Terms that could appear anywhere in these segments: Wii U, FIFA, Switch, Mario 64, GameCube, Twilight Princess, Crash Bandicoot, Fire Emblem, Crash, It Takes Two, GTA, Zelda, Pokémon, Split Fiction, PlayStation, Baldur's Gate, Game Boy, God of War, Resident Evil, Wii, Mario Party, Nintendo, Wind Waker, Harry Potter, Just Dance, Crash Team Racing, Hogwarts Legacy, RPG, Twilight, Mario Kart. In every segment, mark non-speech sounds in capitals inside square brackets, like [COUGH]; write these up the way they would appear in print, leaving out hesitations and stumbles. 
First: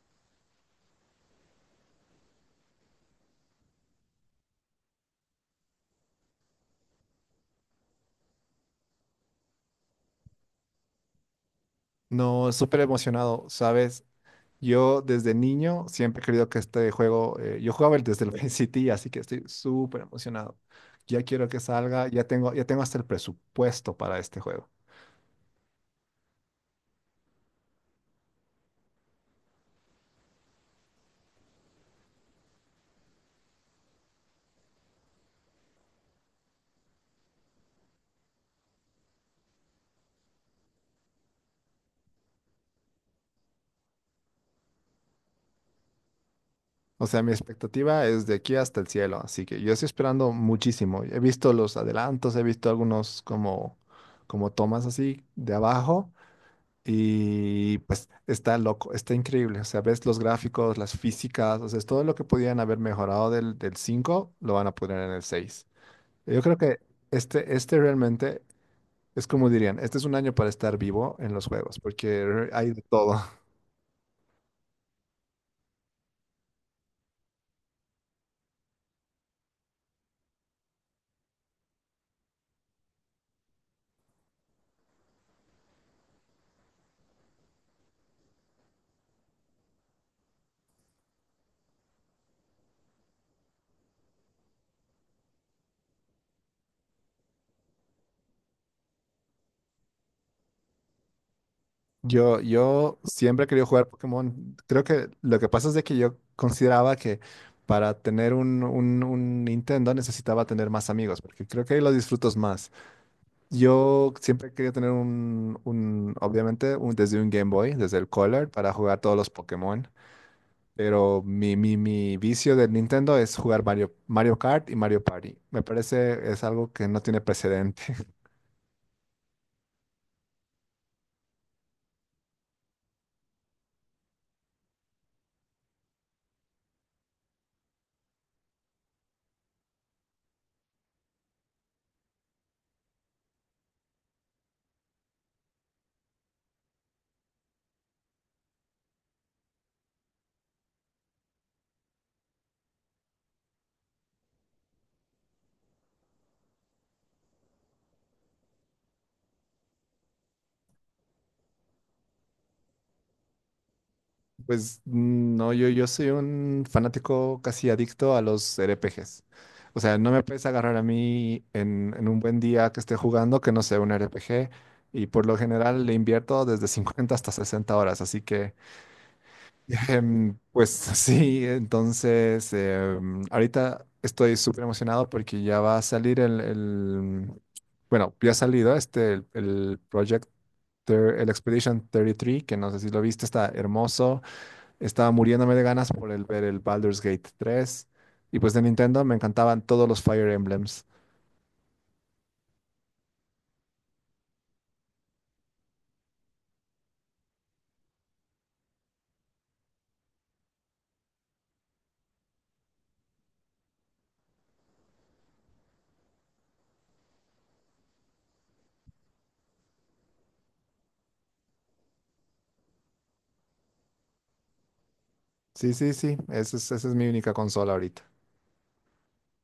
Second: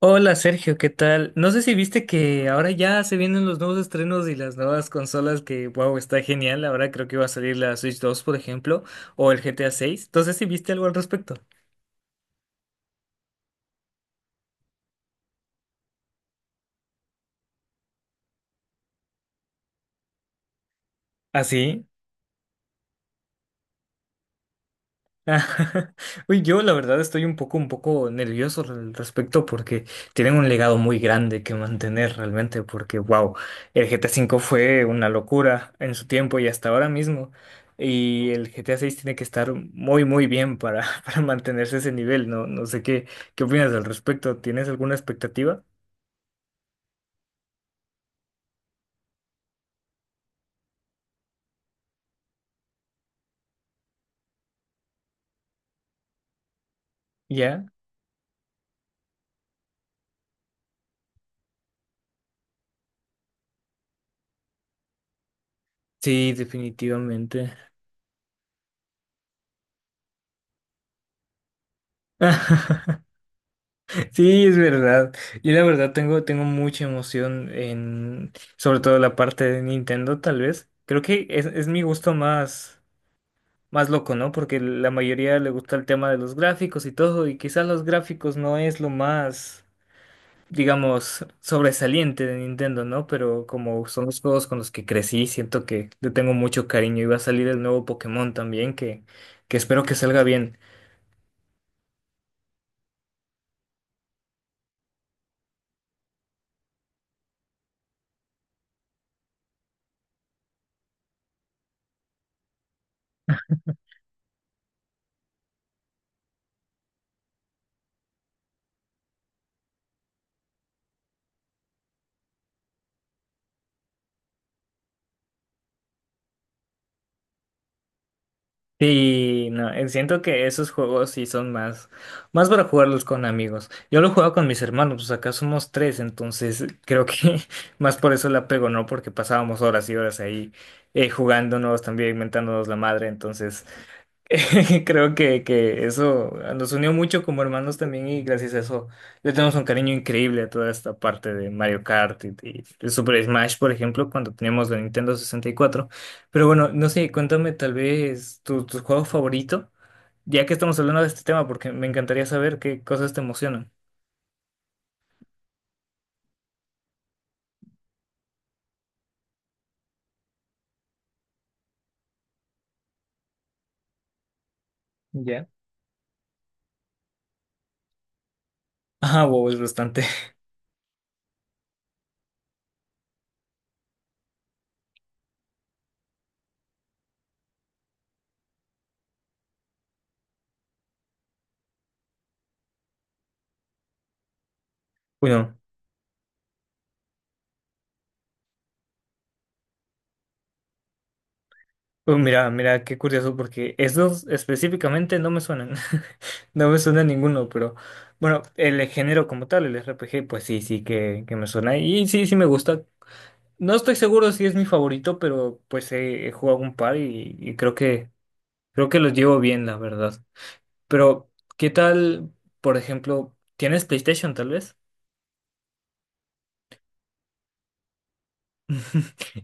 Hola Sergio, ¿qué tal? No sé si viste que ahora ya se vienen los nuevos estrenos y las nuevas consolas que, wow, está genial. Ahora creo que va a salir la Switch dos, por ejemplo, o el GTA seis. Entonces, ¿si viste algo al respecto? No, súper emocionado, ¿sabes? Yo desde niño siempre he querido que este juego, yo jugaba el desde el Vice City, así que estoy súper emocionado. Ya quiero que ¿Así? salga, ya tengo hasta el presupuesto para este juego. [LAUGHS] Uy, yo la verdad estoy un poco nervioso al respecto porque tienen un legado muy grande que mantener realmente porque, wow, el GTA V fue una locura en su tiempo y hasta ahora mismo. Y el GTA VI tiene que estar muy, muy bien para, [LAUGHS] para mantenerse ese nivel, ¿no? No sé qué opinas al respecto. ¿Tienes alguna expectativa? O sea, mi expectativa es de aquí hasta el cielo, así que yo estoy esperando muchísimo. He visto los adelantos, he visto algunos como tomas así de abajo. ¿Ya? Y pues está loco, está increíble. O sea, ves los gráficos, las físicas, o sea, es todo lo que podían haber mejorado del 5 lo van a poner en el seis. Sí, Yo creo que definitivamente. este, este realmente es como dirían, este es un año para estar vivo en los juegos, porque hay de [LAUGHS] todo. [LAUGHS] Sí, es verdad. Yo la verdad tengo mucha emoción en, sobre todo la parte de Nintendo, tal vez. Creo que es mi gusto más, más loco, ¿no? Porque la mayoría le gusta el tema de los gráficos y todo, y quizás los gráficos no es lo más, digamos, sobresaliente de Nintendo, ¿no? Pero como son los juegos con los que crecí, siento que le tengo mucho cariño. Y va a salir el nuevo Pokémon también, que espero que salga bien. Yo siempre he querido jugar Pokémon. Creo que lo que pasa es de que yo consideraba que para tener un Nintendo necesitaba tener más amigos, porque creo que ahí lo disfrutas más. Yo siempre quería tener desde un Game Boy, desde el Color, para jugar todos los Pokémon. Pero mi vicio del Nintendo es jugar Mario, Mario Kart y Mario Party. Me parece es algo que no tiene precedente. [LAUGHS] Sí, no, siento que esos juegos sí son más, más para jugarlos con amigos. Yo lo juego con mis hermanos, pues acá somos tres, entonces creo que [LAUGHS] más por eso la pego, ¿no? Porque pasábamos horas y horas ahí jugándonos, también inventándonos la madre, entonces [LAUGHS] creo que eso nos unió mucho como hermanos también y gracias a eso le tenemos un cariño increíble a toda esta parte de Mario Kart y de Super Smash, por ejemplo, cuando teníamos la Nintendo 64. Pero bueno, no sé, cuéntame tal vez tu juego favorito, ya que estamos hablando de este tema, porque me encantaría saber qué cosas te emocionan. Pues no, yo soy un fanático casi adicto a los RPGs. O sea, no me puedes agarrar a mí en un buen día que esté jugando que no sea un RPG. Y por lo Ya. general le invierto desde 50 hasta 60 horas. Así que... Ah, wow, es bastante. Pues [LAUGHS] sí, entonces ahorita estoy súper emocionado porque ya va a salir bueno, ya ha salido este, el Project, el Expedition 33, que no sé si lo viste, está hermoso. Estaba [LAUGHS] muriéndome Bueno. de ganas por ver el Baldur's Gate tres. Y pues de Nintendo me encantaban todos los Fire Emblems. Mira, mira, qué curioso, porque esos específicamente no me suenan. [LAUGHS] No me suena ninguno, pero bueno, el género como tal, el RPG, pues sí, sí que me suena. Y sí, sí me gusta. No estoy seguro si es mi favorito, pero pues he, he jugado un par y creo que los llevo bien, la verdad. Pero, ¿qué tal, por ejemplo, tienes PlayStation tal vez? Sí, sí, sí, esa es mi única consola ahorita.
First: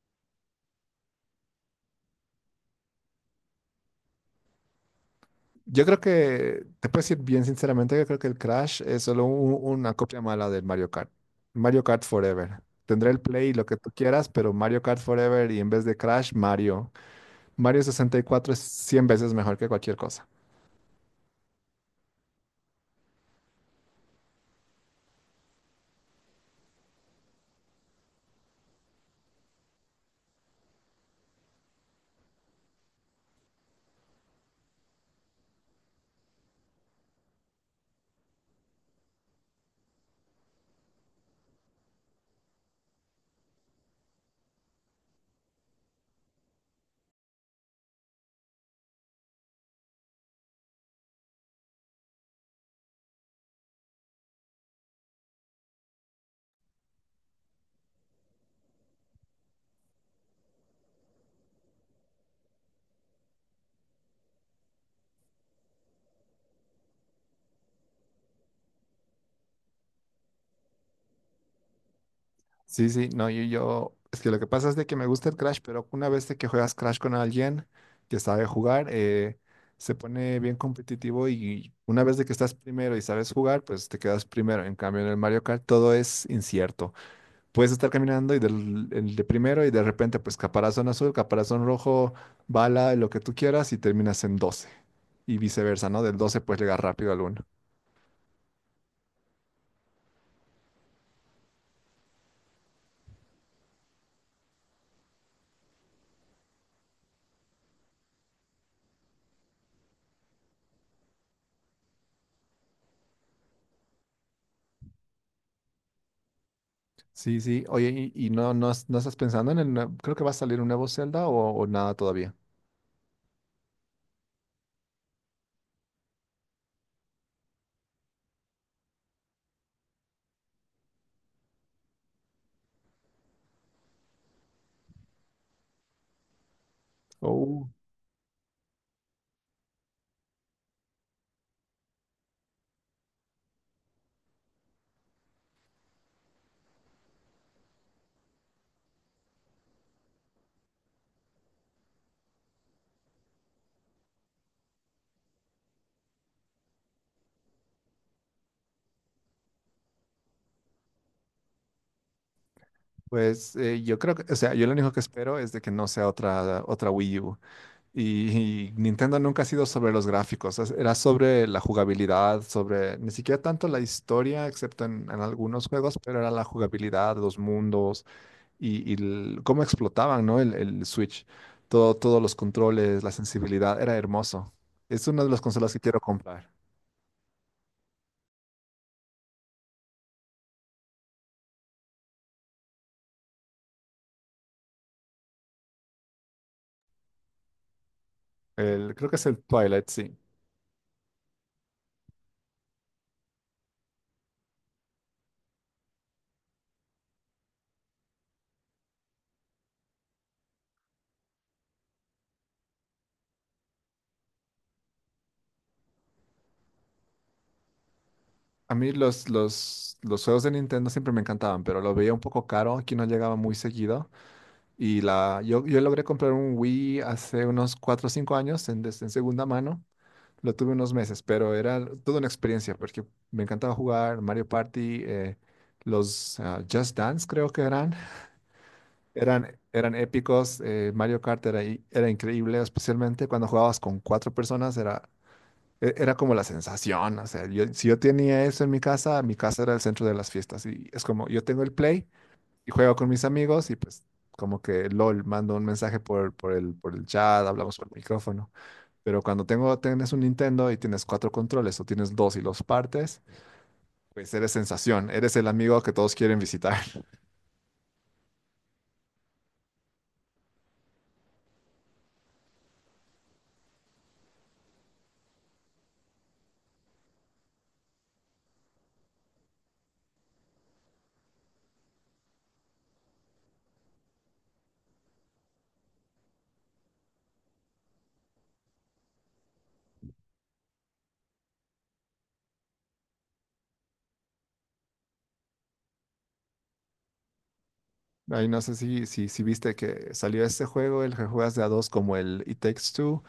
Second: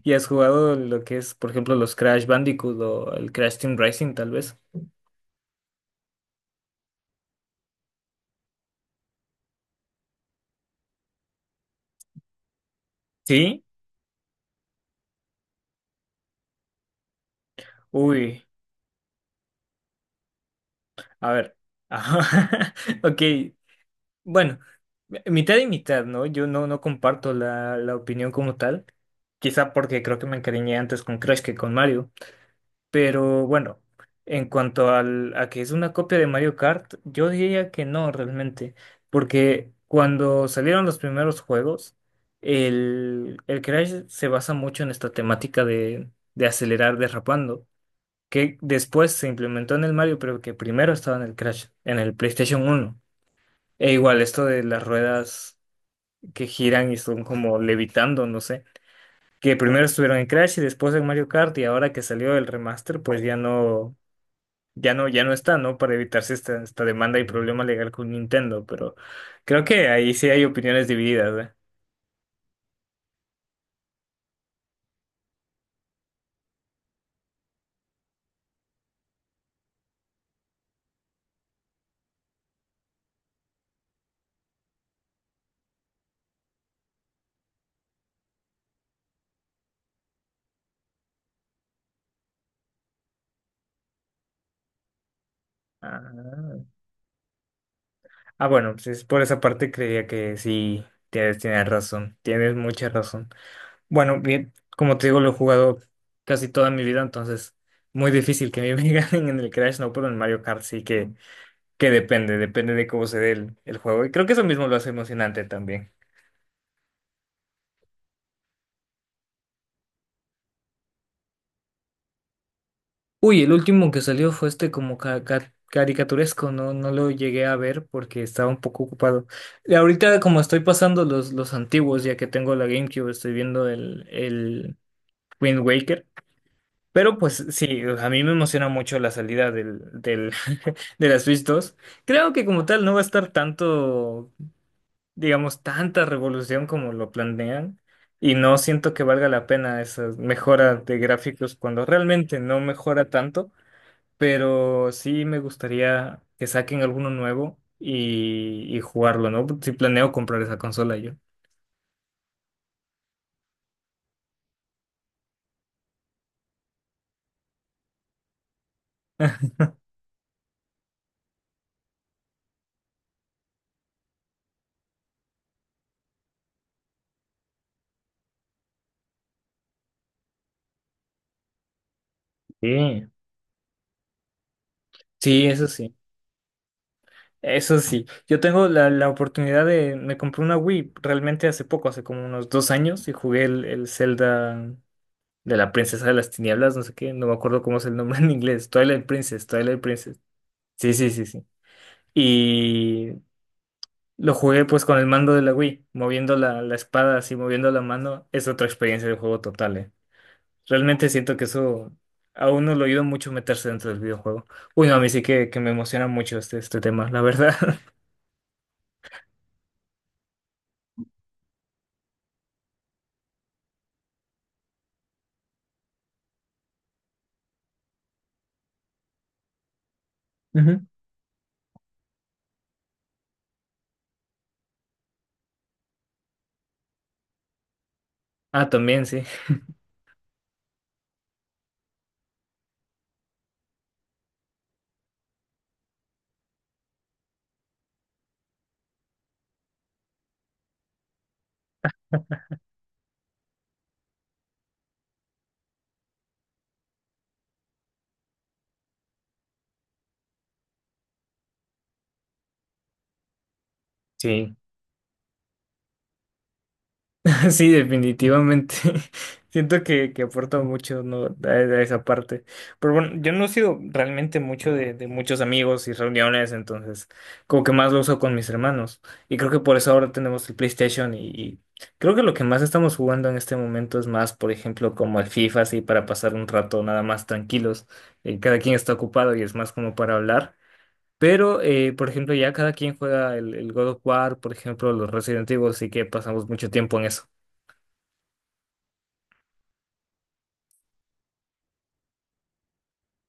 ¿Y has jugado lo que es, por ejemplo, los Crash Bandicoot o el Crash Team Racing tal vez? Yo creo que, te puedo decir bien sinceramente, yo creo que el Crash es solo una copia mala del Mario Kart. Mario Kart Forever. Tendré el Play y Sí. lo que tú quieras, pero Mario Kart Forever y en vez de Crash, Mario. Mario Uy. 64 es 100 veces mejor que cualquier cosa. A ver. Ajá. [LAUGHS] Ok. Bueno, mitad y mitad, ¿no? Yo no, no comparto la, la opinión como tal. Quizá porque creo que me encariñé antes con Crash que con Mario. Pero bueno, en cuanto al, a que es una copia de Mario Kart, yo diría que no realmente. Porque cuando salieron los primeros juegos, el Crash se basa mucho en esta temática de acelerar derrapando que después se implementó en el Mario, pero que primero estaba en el Crash, en el PlayStation uno. E igual esto de las ruedas que giran y son como levitando, no sé, que primero estuvieron en Crash y después en Mario Kart y ahora que salió el remaster, pues ya no, ya no está, ¿no? Para evitarse esta, esta demanda y problema legal con Nintendo, pero creo que ahí sí hay opiniones divididas, ¿eh? Sí, sí, no, es que lo que pasa es de que me gusta el Crash, pero una vez de que juegas Crash con alguien que sabe jugar, se pone bien competitivo y una vez de que estás primero y sabes jugar, pues te quedas primero. En cambio, en el Mario Kart todo es incierto. Puedes estar caminando y del el de primero y de repente pues caparazón azul, caparazón rojo, bala, lo que tú quieras y terminas en doce. Y viceversa, ¿no? Ah, Del 12 puedes llegar rápido al uno. ah, bueno, pues por esa parte creía que sí, tienes razón, tienes mucha razón. Bueno, bien, como te digo, lo he jugado casi toda mi vida, entonces muy difícil que me [LAUGHS] ganen en el Crash, no, pero en Mario Kart sí que depende, depende de cómo se dé el juego. Y creo que eso mismo lo hace emocionante también. Sí, sí. Oye, ¿ no estás pensando en el creo que va a salir un nuevo Zelda o nada todavía. Uy, el último que salió fue este como caricaturesco, no, no lo llegué a ver porque estaba un poco ocupado. Y ahorita como estoy pasando los antiguos, ya que tengo la GameCube, estoy viendo el Wind Waker. Pero pues Oh. sí, a mí me emociona mucho la salida [LAUGHS] de la Switch 2. Creo que como tal no va a estar tanto, digamos, tanta revolución como lo planean. Y no siento que valga la pena esa mejora de gráficos cuando realmente no mejora tanto. Pero sí me gustaría que saquen alguno nuevo y jugarlo, ¿no? Si planeo comprar esa consola yo. Pues yo creo que, o sea, yo lo único que espero es de que no sea otra Wii U. Y, y Nintendo nunca ha sido sobre los gráficos, era sobre la jugabilidad, sobre ni siquiera tanto la historia, excepto en algunos juegos, pero era la jugabilidad, los mundos y cómo explotaban, ¿no? El Switch, todo, todos los controles, Sí. la sensibilidad, era hermoso. Es una de las Sí, eso consolas que sí. quiero comprar. Eso sí, yo tengo la, la oportunidad de, me compré una Wii realmente hace poco, hace como unos dos años, y jugué el Zelda de la Princesa de las Tinieblas, no sé qué, no me acuerdo cómo es el nombre [LAUGHS] en inglés, El, Twilight creo que es el Princess, Twilight Twilight, sí. Princess. Sí, sí, sí, sí. Y lo jugué pues con el mando de la Wii, moviendo la, la espada, así moviendo la mano, es otra experiencia de juego total, eh. Realmente siento que eso a uno lo ayuda mucho meterse dentro del videojuego. Uy, no, a mí sí que me emociona mucho este, este tema, la verdad. A mí los juegos de Nintendo siempre me encantaban, pero lo veía un poco caro, aquí no llegaba muy seguido. Y la, yo logré comprar un Wii hace unos 4 o 5 años en segunda mano. [LAUGHS] Lo tuve Ujú. unos meses, pero era toda una experiencia porque me encantaba jugar Mario Party, los Just Dance creo que eran. Ah, también, sí. Eran épicos. Mario Kart era, era increíble, especialmente cuando jugabas con cuatro personas. Era, era como la sensación. O sea, si yo tenía eso en mi casa era el centro de las fiestas. Y es como, yo tengo el Play y juego con mis amigos y pues como que LOL, mando un mensaje por por el chat, hablamos por el micrófono. Pero cuando tienes un Nintendo y tienes cuatro controles o tienes dos y los partes, pues eres Sí, sensación, eres el amigo que todos quieren visitar. [LAUGHS] sí, definitivamente. [LAUGHS] Siento que aporta mucho, ¿no?, a esa parte. Pero bueno, yo no he sido realmente mucho de muchos amigos y reuniones, entonces como que más lo uso con mis hermanos. Y creo que por eso ahora tenemos el PlayStation y creo que lo que más estamos jugando en este momento es más, por ejemplo, como el FIFA, así para pasar un rato nada más tranquilos. Cada quien está ocupado y es más como para hablar. Pero, por ejemplo, ya cada quien juega el God of War, por ejemplo, los Resident Evil, así que pasamos mucho tiempo en eso. [LAUGHS] Ahí no sé si viste que salió este juego, el que juegas de a dos como el It Takes Two,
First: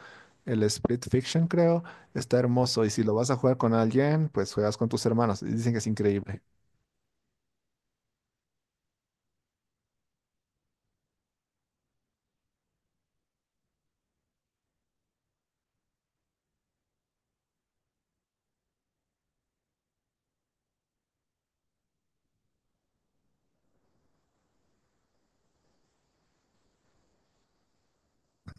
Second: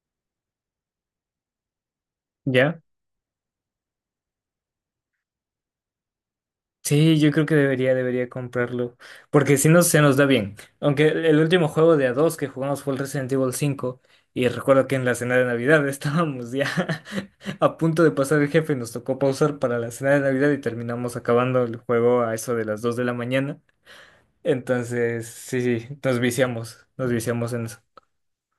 el Split Fiction creo, está ¿Ya? hermoso y si lo vas a jugar con alguien, pues juegas con tus hermanos. Y dicen que es increíble. Sí, yo creo que debería, debería comprarlo. Porque si no, se nos da bien. Aunque el último juego de a dos que jugamos fue el Resident Evil 5. Y recuerdo que en la cena de Navidad [LAUGHS] estábamos ya [LAUGHS] a punto de pasar el jefe. Nos tocó pausar para la cena de Navidad y terminamos acabando el juego a eso de las 2 de la mañana. Entonces, sí, sí, nos viciamos. Nos viciamos en eso.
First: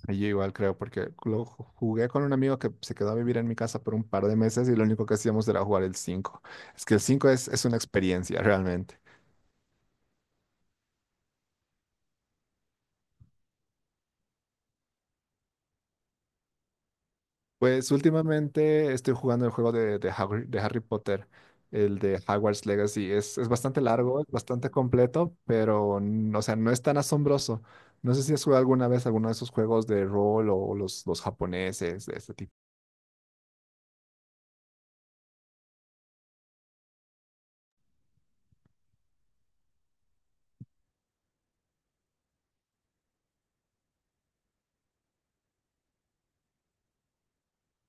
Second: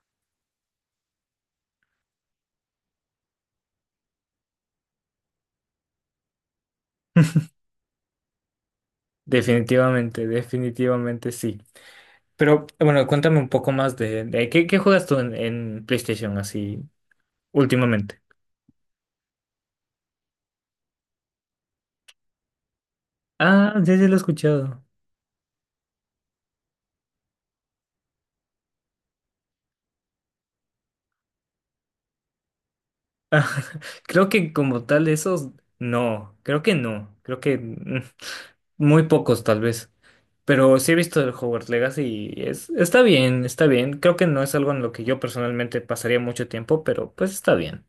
Yo igual creo, porque lo jugué con un amigo que se quedó a vivir en mi casa por un par de meses y lo único que hacíamos era jugar el cinco. Es que el 5 es una experiencia realmente. Definitivamente, definitivamente sí. Pero bueno, cuéntame un poco más de ¿qué, qué juegas tú en PlayStation así Pues últimamente? últimamente estoy jugando el juego de de Harry Potter, el de Hogwarts Legacy. Es Ah, bastante ya, ya lo he largo, es bastante escuchado. completo, pero o sea, no es tan asombroso. No sé si has jugado alguna vez alguno de esos juegos de rol o los japoneses de este tipo. Ah, [LAUGHS] creo que como tal esos, no, creo que no, creo que muy pocos tal vez. Pero sí he visto el Hogwarts Legacy y es, está bien, está bien. Creo que no es algo en lo que yo personalmente pasaría mucho tiempo, pero pues está bien.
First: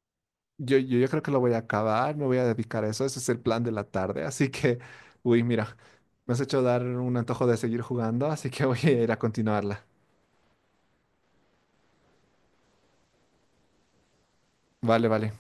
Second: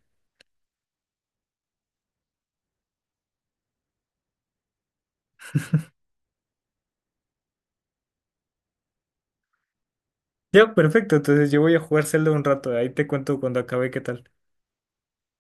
Yo creo que lo voy a acabar, me voy a dedicar a eso. Ese es el plan de la tarde, así que... Uy, mira, me has hecho dar un antojo de seguir jugando, así que voy a ir a continuarla. Ya, perfecto, entonces yo voy a jugar Zelda un rato, ahí te cuento cuando acabe qué tal. Vale, vale.